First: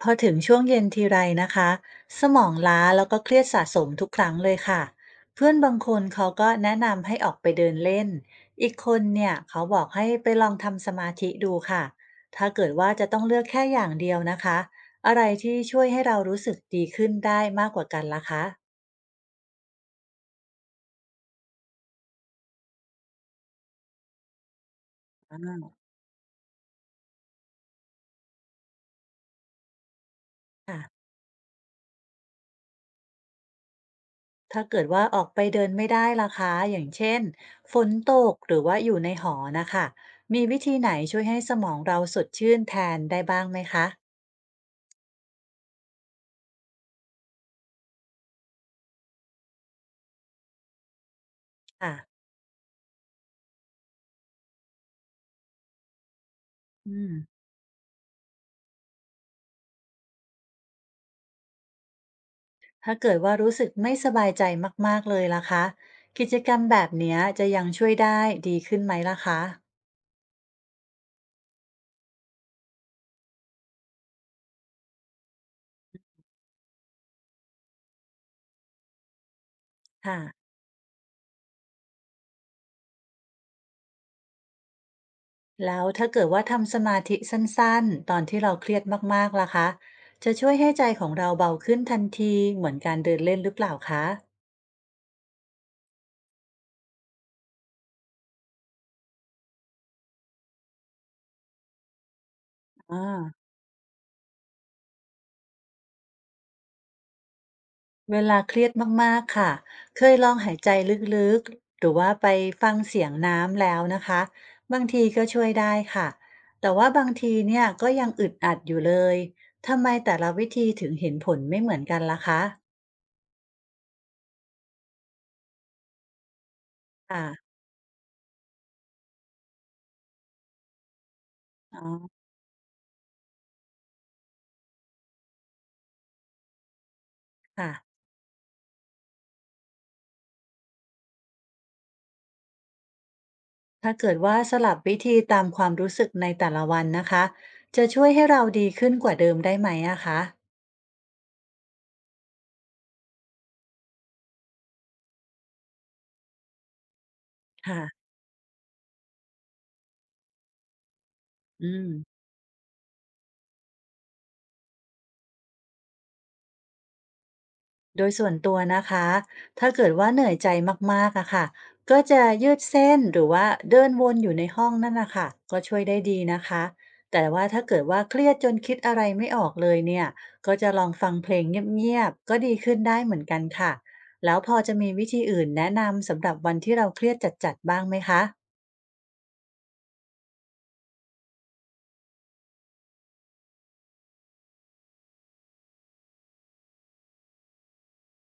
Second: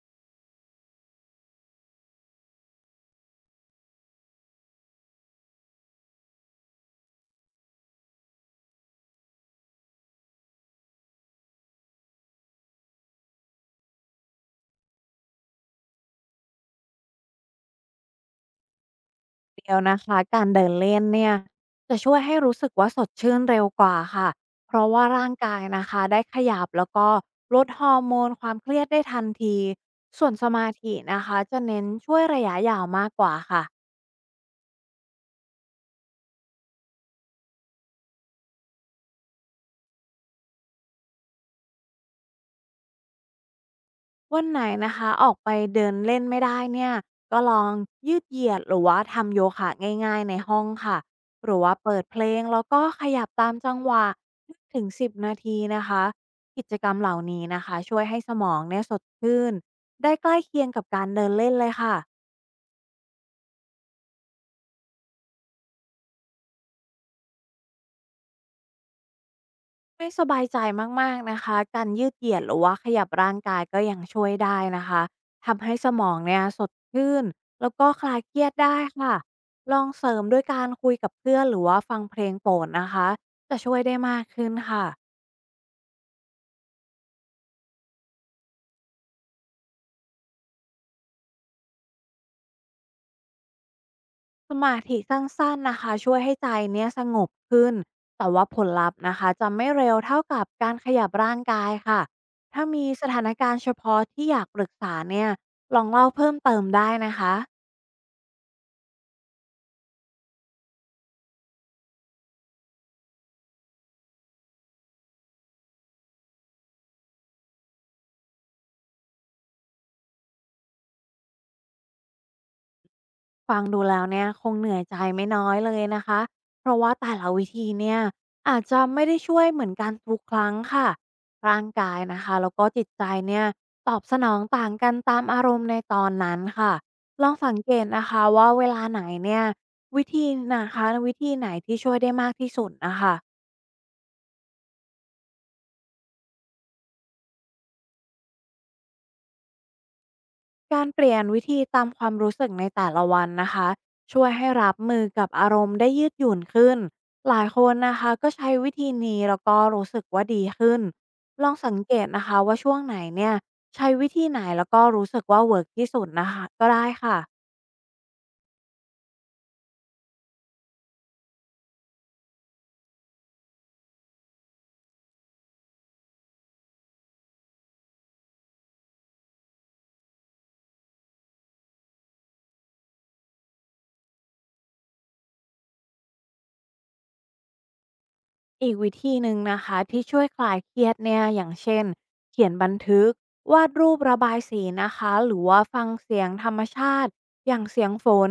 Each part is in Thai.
พอถึงช่วงเย็นทีไรนะคะสมองล้าแล้วก็เครียดสะสมทุกครั้งเลยค่ะเพื่อนบางคนเขาก็แนะนำให้ออกไปเดินเล่นอีกคนเนี่ยเขาบอกให้ไปลองทำสมาธิดูค่ะถ้าเกิดว่าจะต้องเลือกแค่อย่างเดียวนะคะอะไรที่ช่วยให้เรารู้สึกดีขึ้นได้มากกว่ากันล่ะคะเดียวนะคะการเดินเล่นเนี่ยจะช่วยให้รู้สึกว่าสดชื่นเร็วกว่าค่ะเพราะว่าร่างกายนะคะได้ขยับแล้วก็ลดฮอร์โมนความเครียดได้ทันทีส่วนสมาธิค่ะนะคะจะเน้นช่วยระยะยาวมากกว่าค่ะ ถ้าเกิดว่าออกไปเดินไม่ได้ล่ะคะอย่างเช่นฝนตกหรือว่าอยู่ในหอนะคะมีวิธีไหนช่วยให้สมองเราสดชื่นแทนได้บ้างไหมคะวันไหนนะคะออกไปเดินเล่นไม่ได้เนี่ยก็ลองยืดเหยียดหรือว่าทำโยคะง่ายๆในห้องค่ะหรือว่าเปิดค่ะ เพลงแล้วก็ขยับตามจังหวะถึง10นาทีนะคะกิจกรอืรมเหมล่านี้นะคะช่วยให้สมองเนี่ยสดชื่นได้ใกล้เคียงกับการเดินเล่นเลยค่ะ ถ้าเกิดว่ารู้สึกไม่สบายใจมากๆเลยล่ะคะกิจกรรมแบบเนี้ยจะยังช่วยได้ดีขึ้นไหมล่ะคะไม่สบายใจมากๆนะคะการยืดเหยียดหรือว่าขยับร่างกายก็ยังช่วยได้นะคะทำให้สมองเนี่ยสดชื่นแล้วก็คลายเครียดได้ค่ะลองเสริค่ะมด้วยการคุยกับเพื่อนหรือว่าฟังเพลงโปรดนะคะจะช่วยได้มากขึ้นค่ะแล้วถ้าเกิดว่าทำสมาธิสั้นๆตอนที่เราเครียดมากๆล่ะคะจะช่วยให้ใจของเราเบาขึ้นทันทีเหมือนการเดินเล่นหรือเปล่าคะสมาธิสั้นๆนะคะช่วยให้ใจเนี่ยสงบขึ้นแต่ว่าผลลัพธ์นะคะจะไม่เร็วเท่ากับการขยับร่างกายค่ะถ้ามีอา สถานการณ์เฉพาะที่อยากปรึกษาเนี่ยลองเล่าเพิ่มเติมได้นะคะ เวลาเครียดมากๆค่ะ เคยลองหายใจลึกๆหรือว่าไปฟังเสียงน้ำแล้วนะคะ บางทีก็ช่วยได้ค่ะ แต่ว่าบางทีเนี่ยก็ยังอึดอัดอยู่เลย ทำไมแต่ละวิธีถึงเห็นผลไม่เหมือนกันล่ะคะฟังดูแล้วเนี่ยคงเหนื่อยใจไม่น้อยเลยนะคะเพราะว่าแต่ค่ะละวิธีเนี่ยอาจจะไม่ได้ช่วยเหมือนกันทุกครั้งค่ะร่างอ๋กายนะอคะแล้วก็จิตใจเนี่ยตอบสนองต่างกันตามอารมณ์ในตอนนั้นค่ะลองสังค่ะเกตนะคะว่าเวลาไหนเนี่ยวิธีวิธีไหนที่ช่วยได้มากที่สุดนะคะ ถ้าเกิดว่าสลับวิธีตามความรู้สึกในแต่ละวันนะคะ จะช่วยให้เราดีขึ้นกว่าเดิมได้ไหมอะคะการเปลี่ยนวิธีตามความรู้สึกในแต่ละวันนะคะช่วยให้รับมือกับอารมณ์ได้ยืดหยุ่นขึ้นหลายคนนะค่ะคะก็ใช้วิธีนี้แล้วก็รู้สึกว่าดีขึ้นลองอืสังเกตม นะคะว่าช่วงไหนเนี่ยใช้วิธีไหนแล้วก็รู้สึกว่าเวิร์กที่สุดนะคะก็ได้ค่ะ โดยส่วนตัวนะคะ ถ้าเกิดว่าเหนื่อยใจมากๆอะค่ะ ก็จะยืดเส้นหรือว่าเดินวนอยู่ในห้องนั่นนะค่ะก็ช่วยได้ดีนะคะ แต่ว่าถ้าเกิดว่าเครียดจนคิดอะไรไม่ออกเลยเนี่ยก็จะลองฟังเพลงเงียบๆก็ดีขึ้นได้เหมือนกันค่ะ แล้วพอจะมีวิธีอื่นแนะนำสำหรับวันที่เราเครียดจัดๆบ้างไหมคะอีกวิธีหนึ่งนะคะที่ช่วยคลายเครียดเนี่ยอย่างเช่นเขียนบันทึกวาดรูประบายสีนะคะหรือว่าฟังเสียงธรรมชาติอย่างเสียงฝน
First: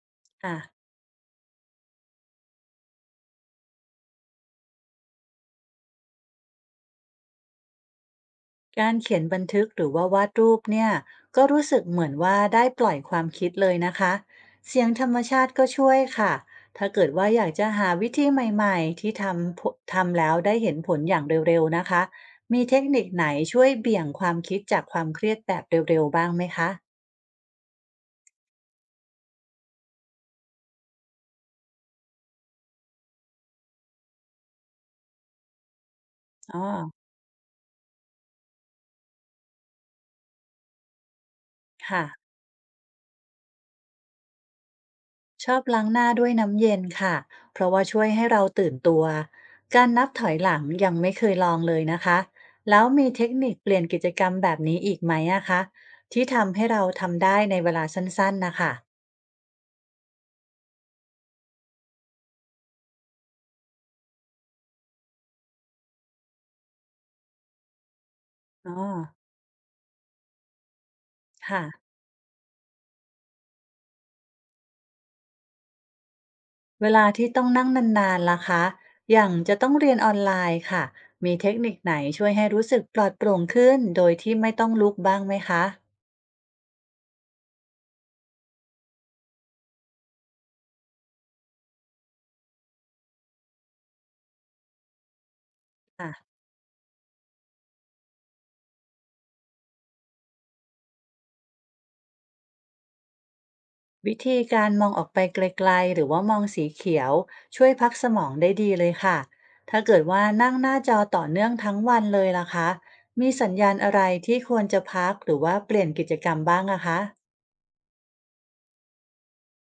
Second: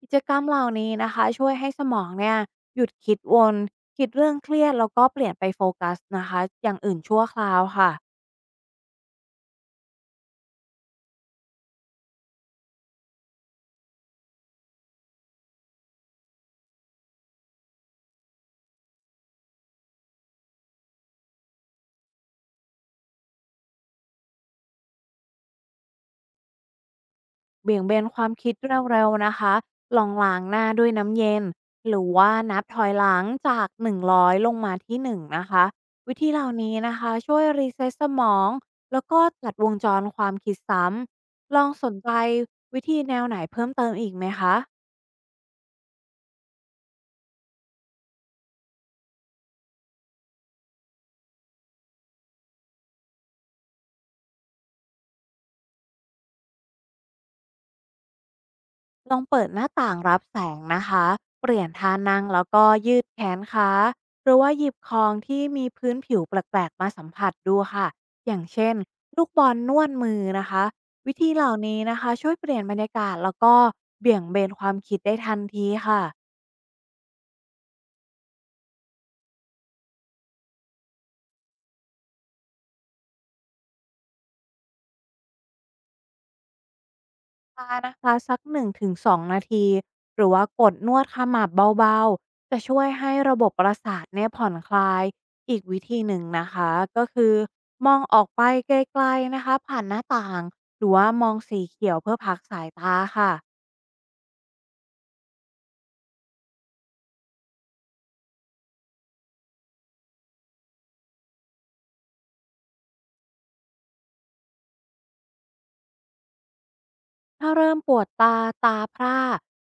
กิจกรรมค่ะ เหล่านี้นะคะช่วยให้สมองเนี่ยหยุดคิดวนคิดเรื่องเครียดแล้วก็เปลี่ยนไปโฟกัสนะคะอย่างอื่นชั่วคราวค่ะ การเขียนบันทึกหรือว่าวาดรูปเนี่ยก็รู้สึกเหมือนว่าได้ปล่อยความคิดเลยนะคะเสียงธรรมชาติก็ช่วยค่ะถ้าเกิดว่าอยากจะหาวิธีใหม่ๆที่ทำแล้วได้เห็นผลอย่างเร็วๆนะคะมีเทคนิคไหนช่วยเบี่ยงความคิดจากความเครียดแบบเร็วๆบ้างไหมคะเบี่ยงเบนความคิดเร็วๆนะคะ ลองล้างหน้าด้วยน้ำเย็น หรือว่านับถอยหลังจาก100ลงมาที่1นงนะคะ วิธีเหล่าอ๋อนี้นะคะช่วยรีเซ็ตสมองแล้วก็ตัดวงจรความคิดซ้ำ ลองสนใจค่ะ วิธีแนวไหนเพิ่มเติมอีกไหมคะ ชอบล้างหน้าด้วยน้ำเย็นค่ะเพราะว่าช่วยให้เราตื่นตัวการนับถอยหลังยังไม่เคยลองเลยนะคะแล้วมีเทคนิคเปลี่ยนกิจกรรมแบบนี้อีกไหมอะคะที่ทำให้เราทำได้ในเวลาสั้นๆนะคะลองเปิดหน้าต่างรับแสงนะคะ เปลี่ยนท่านั่งแล้วก็ยืดแขนขาหรือว่าหยิบของที่มีพื้นผิวแปลกๆมาสัมผัสดูค่ะ อย่างเช่อ๋นอลูกบอลนวดมือนะคะ วิธีเหล่าค่ะนี้นะคะช่วยเปลี่ยนบรรยากาศแล้วก็เบี่ยงเบนความคิดได้ทันทีค่ะ เวลาที่ต้องนั่งนานๆล่ะคะอย่างจะต้องเรียนออนไลน์ค่ะมีเทคนิคไหนช่วยให้รู้สึกปลอดโปร่งขึ้นโดยที่ไม่ต้องลุกบ้างไหมคะชานะคะสักหนึ่งถึงสองนาทีหรือว่ากดนวดขมับเบาๆจะช่วยให้ระบบประสาทเนี่ยผ่อนคลายอีกวิธีค่ะ หนึ่งนะคะก็คือมองออกไปไกลๆนะคะผ่านหน้าต่างหรือว่ามองสีเขียวเพื่อพักสายตาค่ะ วิธีการมองออกไปไกลๆหรือว่ามองสีเขียวช่วยพักสมองได้ดีเลยค่ะ ถ้าเกิดว่านั่งหน้าจอต่อเนื่องทั้งวันเลยล่ะคะ มีสัญญาณอะไรที่ควรจะพักหรือว่าเปลี่ยนกิจกรรมบ้างอะคะถ้าเริ่มปวดตา ตาพร่า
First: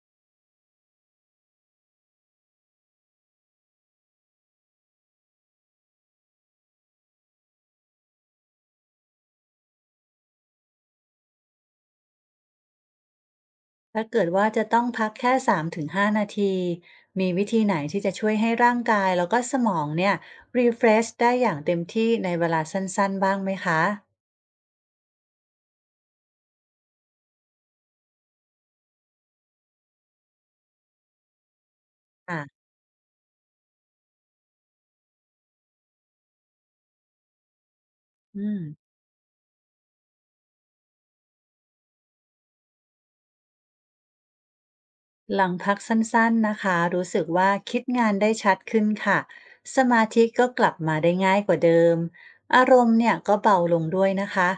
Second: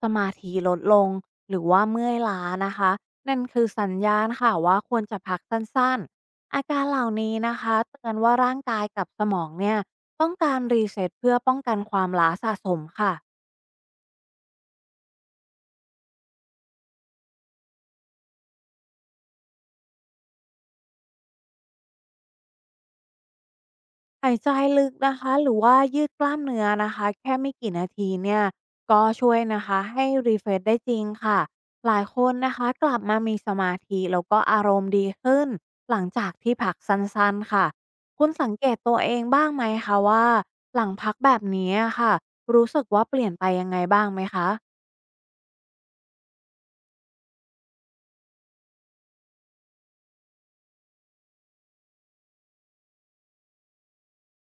สมาธิลดลง หรือว่าเมื่อยล้านะคะ นั่นคือสัญญาณค่ะว่าควรจะพักสั้นๆ อาการเหล่านี้นะคะเตือนว่าร่างกายกับสมองเนี่ยต้องการรีเซ็ตเพื่อป้องกันความล้าสะสมค่ะ ถ้าเกิดว่าจะต้องพักแค่3-5นาทีมีวิธีไหนที่จะช่วยให้ร่างกายแล้วก็สมองเนี่ย refresh ได้อย่างเต็มที่ในเวลาสั้นๆบ้างไหมคะหายใจลึกนะคะหรือว่ายืดกล้ามเนื้อนะคะแค่ไม่กี่นาทีเนี่ยก็ช่วยนะคะให้รีเฟรชได้จริงค่ะหลายคนนะค่ะคะกลับมามีสมาธิแล้วก็อารมณ์ดีขึ้นหลังจากที่พักสั้นๆค่ะคุณอืสังม เกตตัวเองบ้างไหมคะว่าหลังพักแบบนี้อะค่ะรู้สึกว่าเปลี่ยนไปยังไงบ้างไหมคะ หลังพักสั้นๆนะคะรู้สึกว่าคิดงานได้ชัดขึ้นค่ะสมาธิก็กลับมาได้ง่ายกว่าเดิมอารมณ์เนี่ยก็เบาลงด้วยนะคะ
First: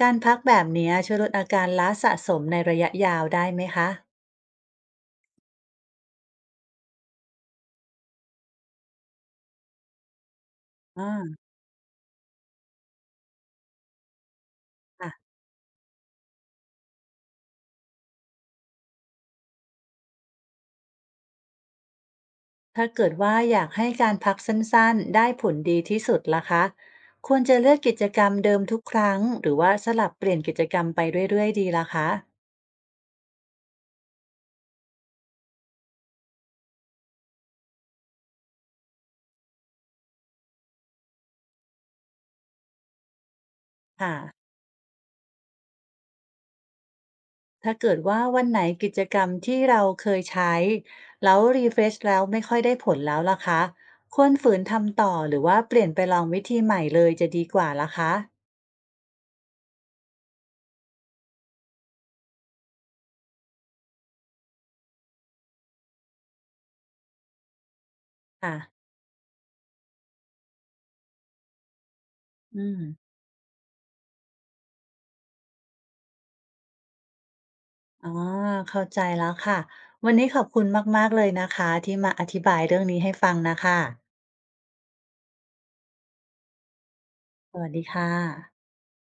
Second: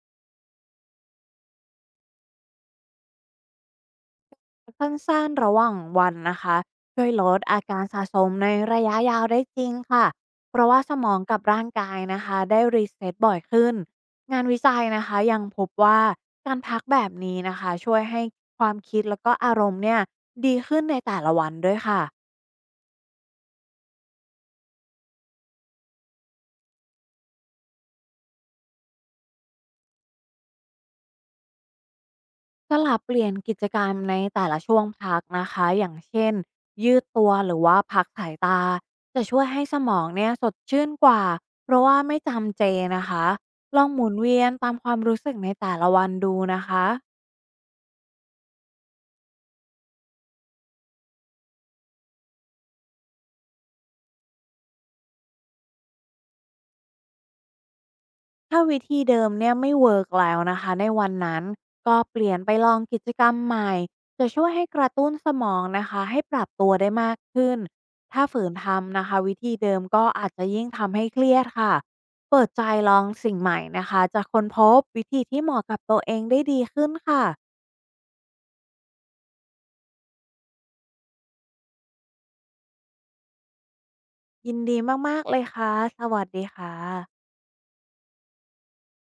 การพักแบบเนี้ยช่วยลดอาการล้าสะสมในระยะยาวได้ไหมคะสั้นๆระหว่างวันนะคะช่วยลดอาการสะสมในระยะยาวได้จริงค่ะเพราะว่าสอ่มองากับร่างกายนะคะได้รีเซ็ตบ่อยขึ้นงานวิจัยนะคะค่ะยังพบว่าการพักแบบนี้นะคะช่วยให้ความคิดแล้วก็อารมณ์เนี่ยดีขึ้นในแต่ละวันด้วยค่ะ ถ้าเกิดว่าอยากให้การพักสั้นๆได้ผลดีที่สุดล่ะคะควรจะเลือกกิจกรรมเดิมทุกครั้งหรือว่าสลับเปลี่ยนกิจกรรมไปเรื่อยๆดีล่ะคะสลับเปลี่ยนกิจกรรมในแต่ละช่วงพักนะคะ อย่างเช่นยืดตัวหรือว่าพักสายตา จะช่วยให้สมองเนี่ยสดชื่นกว่า เพราะว่าไม่จำเจนะคะ ลองหมุค่ะ นเวียนตามความรู้สึกในแต่ละวันดูนะคะ ถ้าเกิดว่าวันไหนกิจกรรมที่เราเคยใช้แล้ว refresh แล้วไม่ค่อยได้ผลแล้วล่ะคะควรฝืนทำต่อหรือว่าเปลี่ยนไปลองวิธีใหม่เลยจะดีกว่าล่ะคะถ้าวิธีเดิมเนี่ยไม่เวิร์กแล้วนะคะในวันนั้นก็เปลี่ยนไปลองกิจกรรมใหม่จะช่วยให้กระตุ้นสมองนะคะให้ปรับตัวได้มากขึ้นถ้าฝืนค่ะทำนะคะวิธีเดิมก็อาจจะยิ่งทำให้เครียดค่ะเปิดอืใจมลองสิ่งใหม่นะคะจะค้นพบวิธีที่เหมาะกับตัวเองได้ดีขึ้นค่ะอ๋อเข้าใจแล้วค่ะวันนี้ขอบคุณมากๆเลยนะคะที่มาอธิบายเรื่องนี้ให้ฟังนะคะยินดีมากๆเลยค่ะสวัสดีค่ะสวัสดีค่ะ